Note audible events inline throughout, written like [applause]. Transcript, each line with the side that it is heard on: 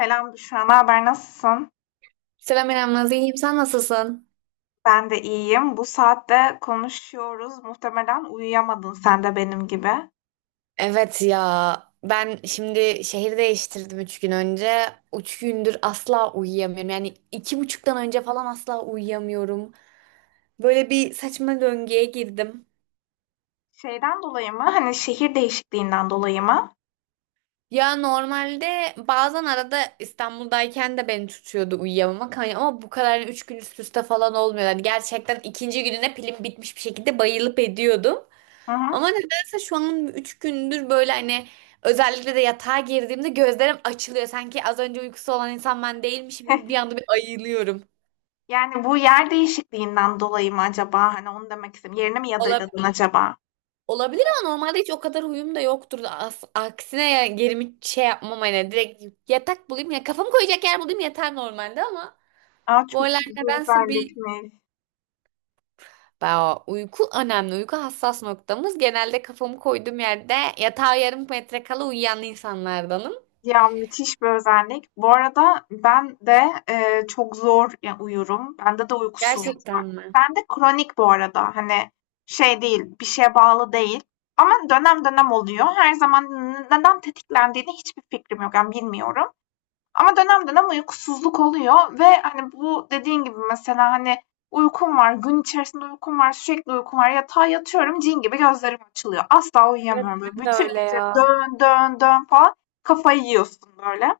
left: Selam Büşra, ne haber, nasılsın?
right: Selam İrem, Naz, iyiyim. Sen nasılsın?
left: Ben de iyiyim. Bu saatte konuşuyoruz. Muhtemelen uyuyamadın sen de benim gibi.
right: Evet ya, ben şimdi şehir değiştirdim 3 gün önce. 3 gündür asla uyuyamıyorum. Yani 2.30'dan önce falan asla uyuyamıyorum. Böyle bir saçma döngüye girdim.
left: Şeyden dolayı mı? Hani şehir değişikliğinden dolayı mı?
right: Ya normalde bazen arada İstanbul'dayken de beni tutuyordu uyuyamamak. Hani ama bu kadar yani 3 gün üst üste falan olmuyor. Yani gerçekten 2. gününe pilim bitmiş bir şekilde bayılıp ediyordum.
left: Hı hı.
right: Ama nedense şu an 3 gündür böyle hani özellikle de yatağa girdiğimde gözlerim açılıyor. Sanki az önce uykusu olan insan ben değilmişim gibi bir
left: [laughs]
right: anda bir ayılıyorum.
left: Yani bu yer değişikliğinden dolayı mı acaba? Hani onu demek istedim. Yerini mi
right: Ola-
left: yadırgadın acaba?
right: olabilir ama normalde hiç o kadar huyum da yoktur. Aksine ya gerimi şey yapmam hani direkt yatak bulayım ya kafamı koyacak yer bulayım yeter normalde ama
left: Aa,
right: bu
left: çok
right: aralar
left: iyi bir
right: nedense bir.
left: özellikmiş.
right: Uyku önemli. Uyku hassas noktamız. Genelde kafamı koyduğum yerde yatağa 0,5 metre kala uyuyan insanlardanım.
left: Ya müthiş bir özellik. Bu arada ben de çok zor ya, uyurum. Bende de uykusuzluk var.
right: Gerçekten mi?
left: Ben de kronik bu arada. Hani şey değil, bir şeye bağlı değil. Ama dönem dönem oluyor. Her zaman neden tetiklendiğini hiçbir fikrim yok. Yani bilmiyorum. Ama dönem dönem uykusuzluk oluyor ve hani bu dediğin gibi mesela hani uykum var, gün içerisinde uykum var, sürekli uykum var. Yatağa yatıyorum, cin gibi gözlerim açılıyor. Asla
right: Evet,
left: uyuyamıyorum böyle.
right: ben de
left: Bütün
right: öyle
left: gece
right: ya.
left: dön dön dön falan kafayı yiyorsun böyle.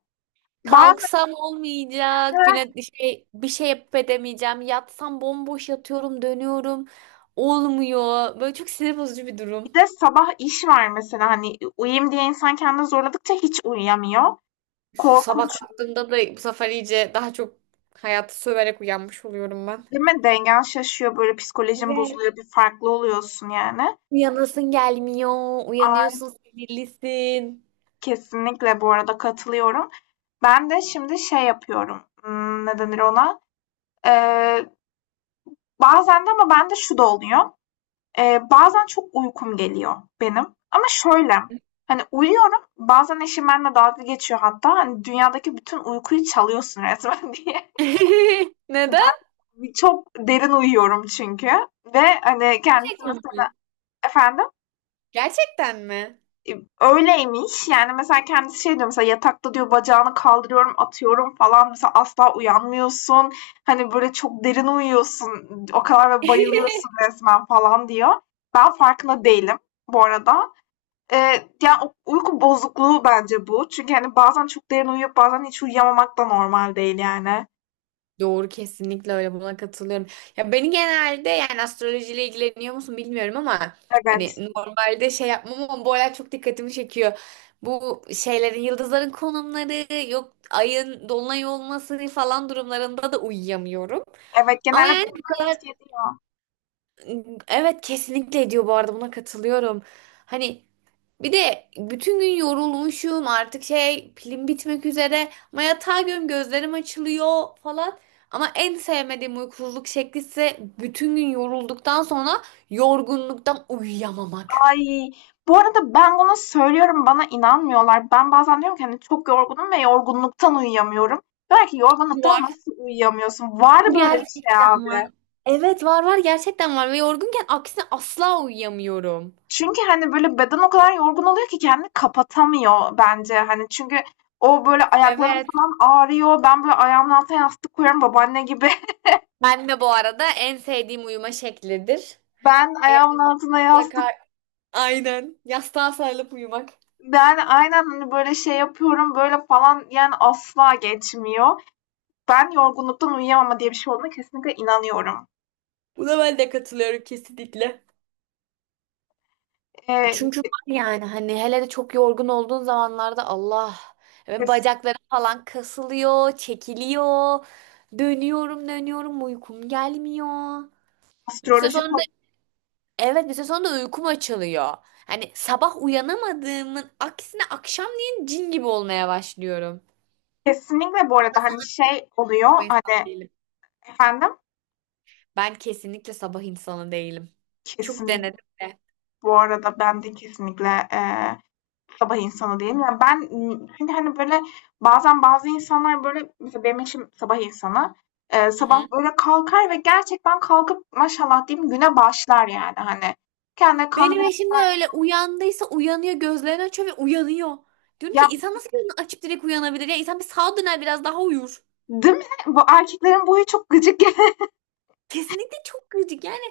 left: Bazen
right: Kalksam olmayacak. Güne
left: de
right: şey, bir şey yapıp edemeyeceğim. Yatsam bomboş yatıyorum, dönüyorum. Olmuyor. Böyle çok sinir bozucu bir durum.
left: bir de sabah iş var mesela hani uyuyayım diye insan kendini zorladıkça hiç uyuyamıyor.
right: Sabah
left: Korkunç
right: kalktığımda da bu sefer iyice daha çok hayatı söverek uyanmış oluyorum ben.
left: değil mi? Dengen şaşıyor, böyle psikolojin
right: Evet.
left: bozuluyor, bir farklı oluyorsun yani.
right: Uyanasın gelmiyor.
left: Ay,
right: Uyanıyorsun, sinirlisin.
left: kesinlikle bu arada katılıyorum. Ben de şimdi şey yapıyorum, ne denir ona? Eee, bazen de ama bende şu da oluyor, bazen çok uykum geliyor benim, ama şöyle, hani, uyuyorum, bazen eşim benimle dalga geçiyor hatta, hani, "Dünyadaki bütün uykuyu çalıyorsun resmen." [laughs] diye.
right: [laughs] Neden?
left: Ben çok derin uyuyorum çünkü, ve, hani, kendisi mesela. Efendim?
right: Gerçekten mi?
left: Öyleymiş. Yani mesela kendisi şey diyor, mesela yatakta diyor bacağını kaldırıyorum, atıyorum falan. Mesela asla uyanmıyorsun. Hani böyle çok derin uyuyorsun. O kadar ve
right: [laughs]
left: bayılıyorsun resmen falan diyor. Ben farkında değilim bu arada. Yani o uyku bozukluğu bence bu. Çünkü hani bazen çok derin uyuyup bazen hiç uyuyamamak da normal değil yani.
right: Doğru, kesinlikle öyle, buna katılıyorum. Ya beni genelde, yani astrolojiyle ilgileniyor musun bilmiyorum ama hani
left: Evet.
right: normalde şey yapmam ama bu olay çok dikkatimi çekiyor. Bu şeylerin, yıldızların konumları, yok ayın dolunay olması falan durumlarında da uyuyamıyorum.
left: Evet,
right: Ama
left: genelde
right: yani bu
left: durumdan
right: kadar,
left: etki ediyor.
right: evet kesinlikle diyor, bu arada buna katılıyorum. Hani bir de bütün gün yorulmuşum, artık şey, pilim bitmek üzere ama yatağa göm, gözlerim açılıyor falan. Ama en sevmediğim uykusuzluk şekli ise bütün gün yorulduktan sonra yorgunluktan uyuyamamak.
left: Ay, bu arada ben bunu söylüyorum, bana inanmıyorlar. Ben bazen diyorum ki hani çok yorgunum ve yorgunluktan uyuyamıyorum. Diyorlar ki yorgunluktan
right: Var.
left: nasıl uyuyamıyorsun? Var
right: Bu
left: böyle bir şey
right: gerçekten var.
left: abi.
right: Evet, var var gerçekten var ve yorgunken aksine asla uyuyamıyorum.
left: Çünkü hani böyle beden o kadar yorgun oluyor ki kendini kapatamıyor bence. Hani çünkü o böyle ayaklarım
right: Evet.
left: falan ağrıyor. Ben böyle ayağımın altına yastık koyuyorum babaanne gibi. [laughs]
right: Ben de bu arada en sevdiğim uyuma şeklidir.
left: Ben ayağımın
right: Yani
left: altına yastık
right: mutlaka aynen yastığa sarılıp uyumak.
left: Yani aynen, hani böyle şey yapıyorum, böyle falan yani asla geçmiyor. Ben yorgunluktan uyuyamama diye bir şey olduğuna kesinlikle inanıyorum.
right: Buna ben de katılıyorum kesinlikle.
left: Eee,
right: Çünkü var yani, hani hele de çok yorgun olduğun zamanlarda Allah, ve
left: kes
right: bacaklarım falan kasılıyor, çekiliyor. Dönüyorum, dönüyorum, uykum gelmiyor. Bir süre
left: astroloji
right: sonra
left: ko
right: da, evet bir süre sonra da uykum açılıyor. Hani sabah uyanamadığımın aksine akşamleyin cin gibi olmaya başlıyorum.
left: Kesinlikle bu arada, hani, şey oluyor,
right: O insan
left: hani.
right: değilim.
left: Efendim?
right: Ben kesinlikle sabah insanı değilim. Çok
left: Kesinlikle
right: denedim de.
left: bu arada ben de kesinlikle, sabah insanı değilim. Yani ben, çünkü, hani, böyle bazen bazı insanlar, böyle, mesela benim eşim sabah insanı.
right: Hı
left: Sabah
right: hı.
left: böyle kalkar ve gerçekten kalkıp maşallah diyeyim güne başlar yani, hani. Kendine kahve
right: Benim eşim de
left: yapar.
right: öyle, uyandıysa uyanıyor, gözlerini açıyor ve uyanıyor. Diyorum ki,
left: Ya,
right: insan nasıl gözünü açıp direkt uyanabilir? Ya insan bir sağa döner, biraz daha uyur.
left: değil mi? Bu erkeklerin bu huyu çok gıcık.
right: Kesinlikle çok gıcık yani,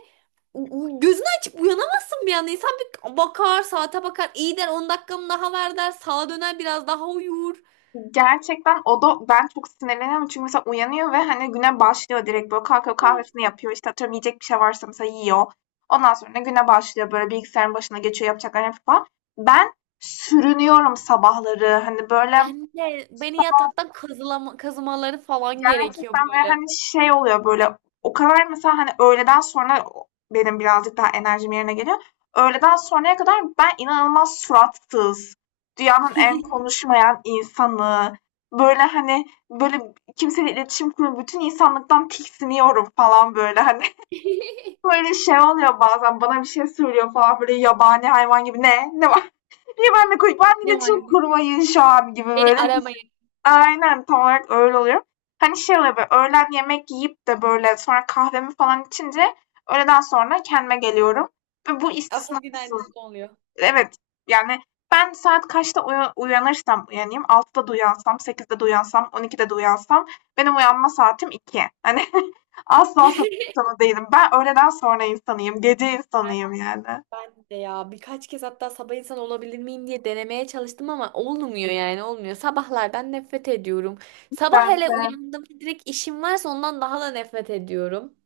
right: gözünü açıp uyanamazsın bir anda. İnsan bir bakar, saate bakar, iyi der, 10 dakikamı daha ver der, sağa döner, biraz daha uyur.
left: Gerçekten, o da ben çok sinirleniyorum çünkü mesela uyanıyor ve hani güne başlıyor, direkt böyle kalkıyor, kahvesini yapıyor, işte atıyorum yiyecek bir şey varsa mesela yiyor. Ondan sonra güne başlıyor, böyle bilgisayarın başına geçiyor yapacak falan. Ben sürünüyorum sabahları, hani böyle.
right: Ben de, beni yataktan kazımaları falan gerekiyor
left: Gerçekten, ve
right: böyle.
left: hani şey oluyor böyle, o kadar mesela, hani, öğleden sonra o benim birazcık daha enerjim yerine geliyor. Öğleden sonraya kadar ben inanılmaz suratsız, dünyanın en
right: [laughs]
left: konuşmayan insanı, böyle, hani, böyle kimseyle iletişim kurma, bütün insanlıktan tiksiniyorum falan böyle, hani. [laughs] Böyle şey oluyor bazen, bana bir şey söylüyor falan böyle yabani hayvan gibi. "Ne? Ne var?" Niye benimle konuş? Ben
right: Ne var?
left: iletişim kurmayın şu an gibi
right: Beni
left: böyle düşün.
right: aramayın.
left: Aynen, tam olarak öyle oluyor. Hani şey oluyor böyle, öğlen yemek yiyip de böyle sonra kahvemi falan içince öğleden sonra kendime geliyorum. Ve bu
right: Asıl
left: istisnasız.
right: günaydınız oluyor.
left: Evet yani ben saat kaçta uyanırsam uyanayım. 6'da da uyansam, 8'de de uyansam, 12'de de uyansam, benim uyanma saatim iki. Hani [laughs] asla sapık
right: [laughs]
left: insanı değilim. Ben öğleden sonra insanıyım. Gece insanıyım yani.
right: Ben de ya, birkaç kez hatta sabah insan olabilir miyim diye denemeye çalıştım ama olmuyor, yani olmuyor. Sabahlardan nefret ediyorum. Sabah
left: Ben
right: hele
left: de.
right: uyandığımda direkt işim varsa ondan daha da nefret ediyorum.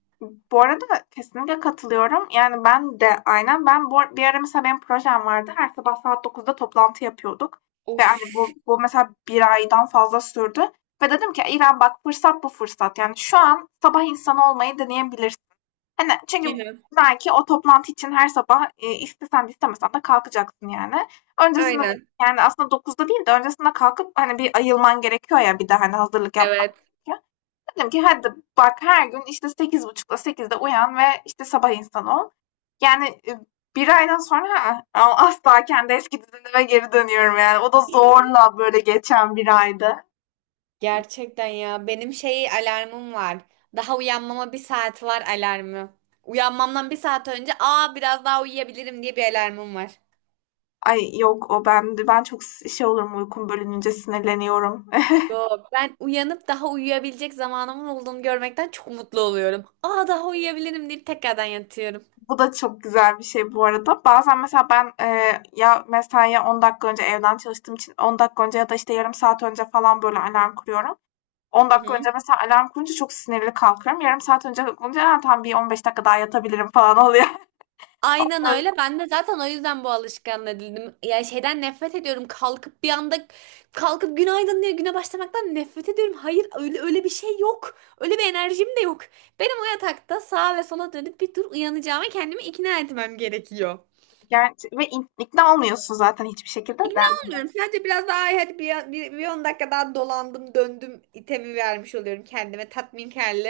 left: Bu arada kesinlikle katılıyorum. Yani ben de aynen, ben bu bir ara mesela benim projem vardı. Her sabah saat 9'da toplantı yapıyorduk. Ve hani bu mesela bir aydan fazla sürdü. Ve dedim ki İrem bak, fırsat bu fırsat. Yani şu an sabah insanı olmayı deneyebilirsin. Hani
right: Hı
left: çünkü
right: hı.
left: belki o toplantı için her sabah istesen de istemesen de kalkacaksın yani. Öncesinde,
right: Aynen.
left: yani aslında 9'da değil de öncesinde kalkıp hani bir ayılman gerekiyor ya, bir de hani hazırlık yapmak
right: Evet.
left: gerekiyor. Dedim ki hadi bak, her gün işte 8.30'da, 8'de uyan ve işte sabah insanı ol. Yani bir aydan sonra, "Ha, ama asla kendi eski düzenime geri dönüyorum yani. O da zorla böyle geçen bir aydı.
right: Gerçekten ya, benim şey alarmım var. Daha uyanmama 1 saat var alarmı. Uyanmamdan 1 saat önce, aa biraz daha uyuyabilirim diye bir alarmım var.
left: Ay yok o ben çok şey olurum, uykum bölününce sinirleniyorum. [laughs]
right: Yok, ben uyanıp daha uyuyabilecek zamanımın olduğunu görmekten çok mutlu oluyorum. Aa daha uyuyabilirim deyip tekrardan yatıyorum.
left: Bu da çok güzel bir şey bu arada. Bazen mesela ben ya mesaiye 10 dakika önce evden çalıştığım için 10 dakika önce ya da işte yarım saat önce falan böyle alarm kuruyorum. 10
right: Hı
left: dakika
right: hı.
left: önce mesela alarm kurunca çok sinirli kalkıyorum. Yarım saat önce kalkınca, "Ha, tam bir 15 dakika daha yatabilirim falan oluyor. [laughs]
right: Aynen öyle. Ben de zaten o yüzden bu alışkanlığa edindim. Ya şeyden nefret ediyorum. Kalkıp bir anda kalkıp günaydın diye güne başlamaktan nefret ediyorum. Hayır, öyle öyle bir şey yok. Öyle bir enerjim de yok. Benim o yatakta sağa ve sola dönüp bir tur uyanacağıma kendimi ikna etmem gerekiyor.
left: Gerçi, ve ikna olmuyorsun zaten hiçbir şekilde
right: İkna
left: de.
right: olmuyorum. Sadece biraz daha, "Ay, hadi bir 10 dakika daha," dolandım döndüm itemi vermiş oluyorum kendime tatminkarlı.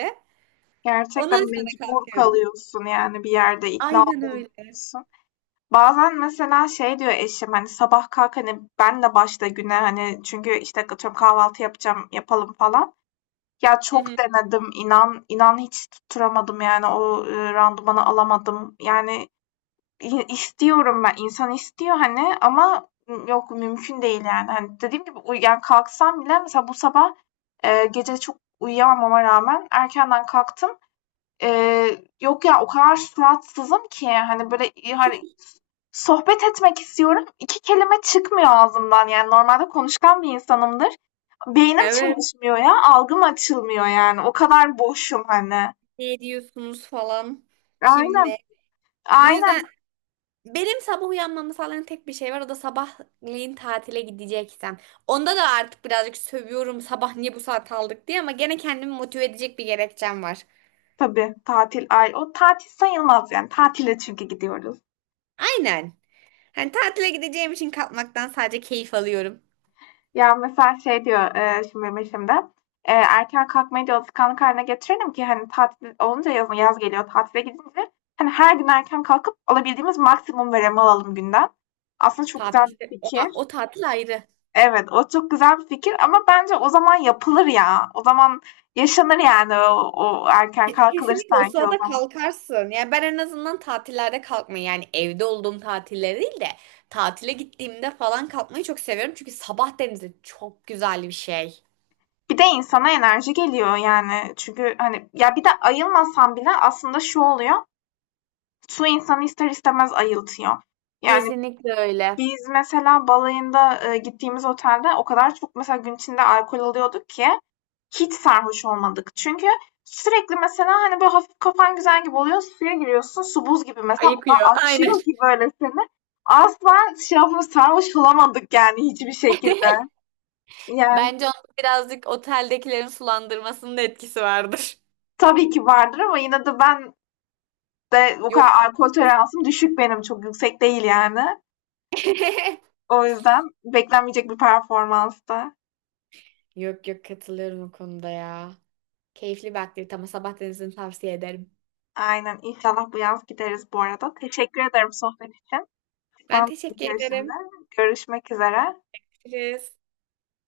right: Ondan
left: Gerçekten
right: sonra
left: mecbur
right: kalkıyorum.
left: kalıyorsun yani, bir yerde ikna
right: Aynen öyle.
left: olmuyorsun. Bazen mesela şey diyor eşim, hani sabah kalk, hani ben de başla güne, hani çünkü işte atıyorum kahvaltı yapacağım yapalım falan. Ya
right: Hı
left: çok
right: hı.
left: denedim, inan inan hiç tutturamadım yani o randımanı alamadım. Yani istiyorum ben, insan istiyor hani, ama yok, mümkün değil yani. Hani dediğim gibi yani kalksam bile mesela bu sabah, gece çok uyuyamamama rağmen erkenden kalktım. Yok ya, o kadar suratsızım ki hani böyle, hani sohbet etmek istiyorum, 2 kelime çıkmıyor ağzımdan, yani normalde konuşkan bir insanımdır. Beynim
right: Evet.
left: çalışmıyor ya, algım açılmıyor, yani o kadar boşum hani.
right: Ne diyorsunuz falan. Kim
left: Aynen,
right: ne? Bu yüzden
left: aynen.
right: benim sabah uyanmamı sağlayan tek bir şey var. O da sabahleyin tatile gideceksem. Onda da artık birazcık sövüyorum, sabah niye bu saat aldık diye, ama gene kendimi motive edecek bir gerekçem var.
left: Tabii tatil, ay o tatil sayılmaz yani, tatile çünkü gidiyoruz.
right: Aynen. Hani tatile gideceğim için kalkmaktan sadece keyif alıyorum.
left: Ya mesela şey diyor şimdi benim eşim de erken kalkmayı diyor alışkanlık haline getirelim ki hani tatil olunca, yazın yaz geliyor tatile gidince, hani her gün erken kalkıp alabildiğimiz maksimum verimi alalım günden. Aslında çok güzel
right: Tatilde
left: bir
right: o,
left: fikir.
right: o tatil ayrı.
left: Evet, o çok güzel bir fikir ama bence o zaman yapılır ya. O zaman yaşanır yani, o erken kalkılır
right: Kesinlikle o
left: sanki o
right: sırada
left: zaman.
right: kalkarsın. Yani ben en azından tatillerde kalkmayı, yani evde olduğum tatiller değil de tatile gittiğimde falan kalkmayı çok seviyorum. Çünkü sabah denizi çok güzel bir şey.
left: Bir de insana enerji geliyor yani. Çünkü hani ya bir de ayılmasan bile aslında şu oluyor. Su insanı ister istemez ayıltıyor. Yani
right: Kesinlikle öyle.
left: biz mesela balayında gittiğimiz otelde o kadar çok mesela gün içinde alkol alıyorduk ki hiç sarhoş olmadık. Çünkü sürekli mesela hani böyle hafif kafan güzel gibi oluyor. Suya giriyorsun. Su buz gibi, mesela ona
right: Ayıkıyor. Aynen.
left: açıyor ki böyle seni. Asla şey yapıp sarhoş olamadık yani, hiçbir şekilde.
right: [laughs]
left: Yani
right: Bence onun birazcık oteldekilerin sulandırmasının da etkisi vardır.
left: tabii ki vardır ama yine de ben de o
right: Yok.
left: kadar alkol
right: Kesin-
left: toleransım düşük benim. Çok yüksek değil yani.
right: [laughs]
left: O yüzden beklenmeyecek bir performanstı.
right: Yok yok, katılıyorum o konuda ya. Keyifli bir aktivite ama sabah denizini tavsiye ederim.
left: Aynen. İnşallah bu yaz gideriz bu arada. Teşekkür ederim sohbet için.
right: Ben
left: Ben
right: teşekkür
left: şimdi.
right: ederim.
left: Görüşmek üzere.
right: Görüşürüz.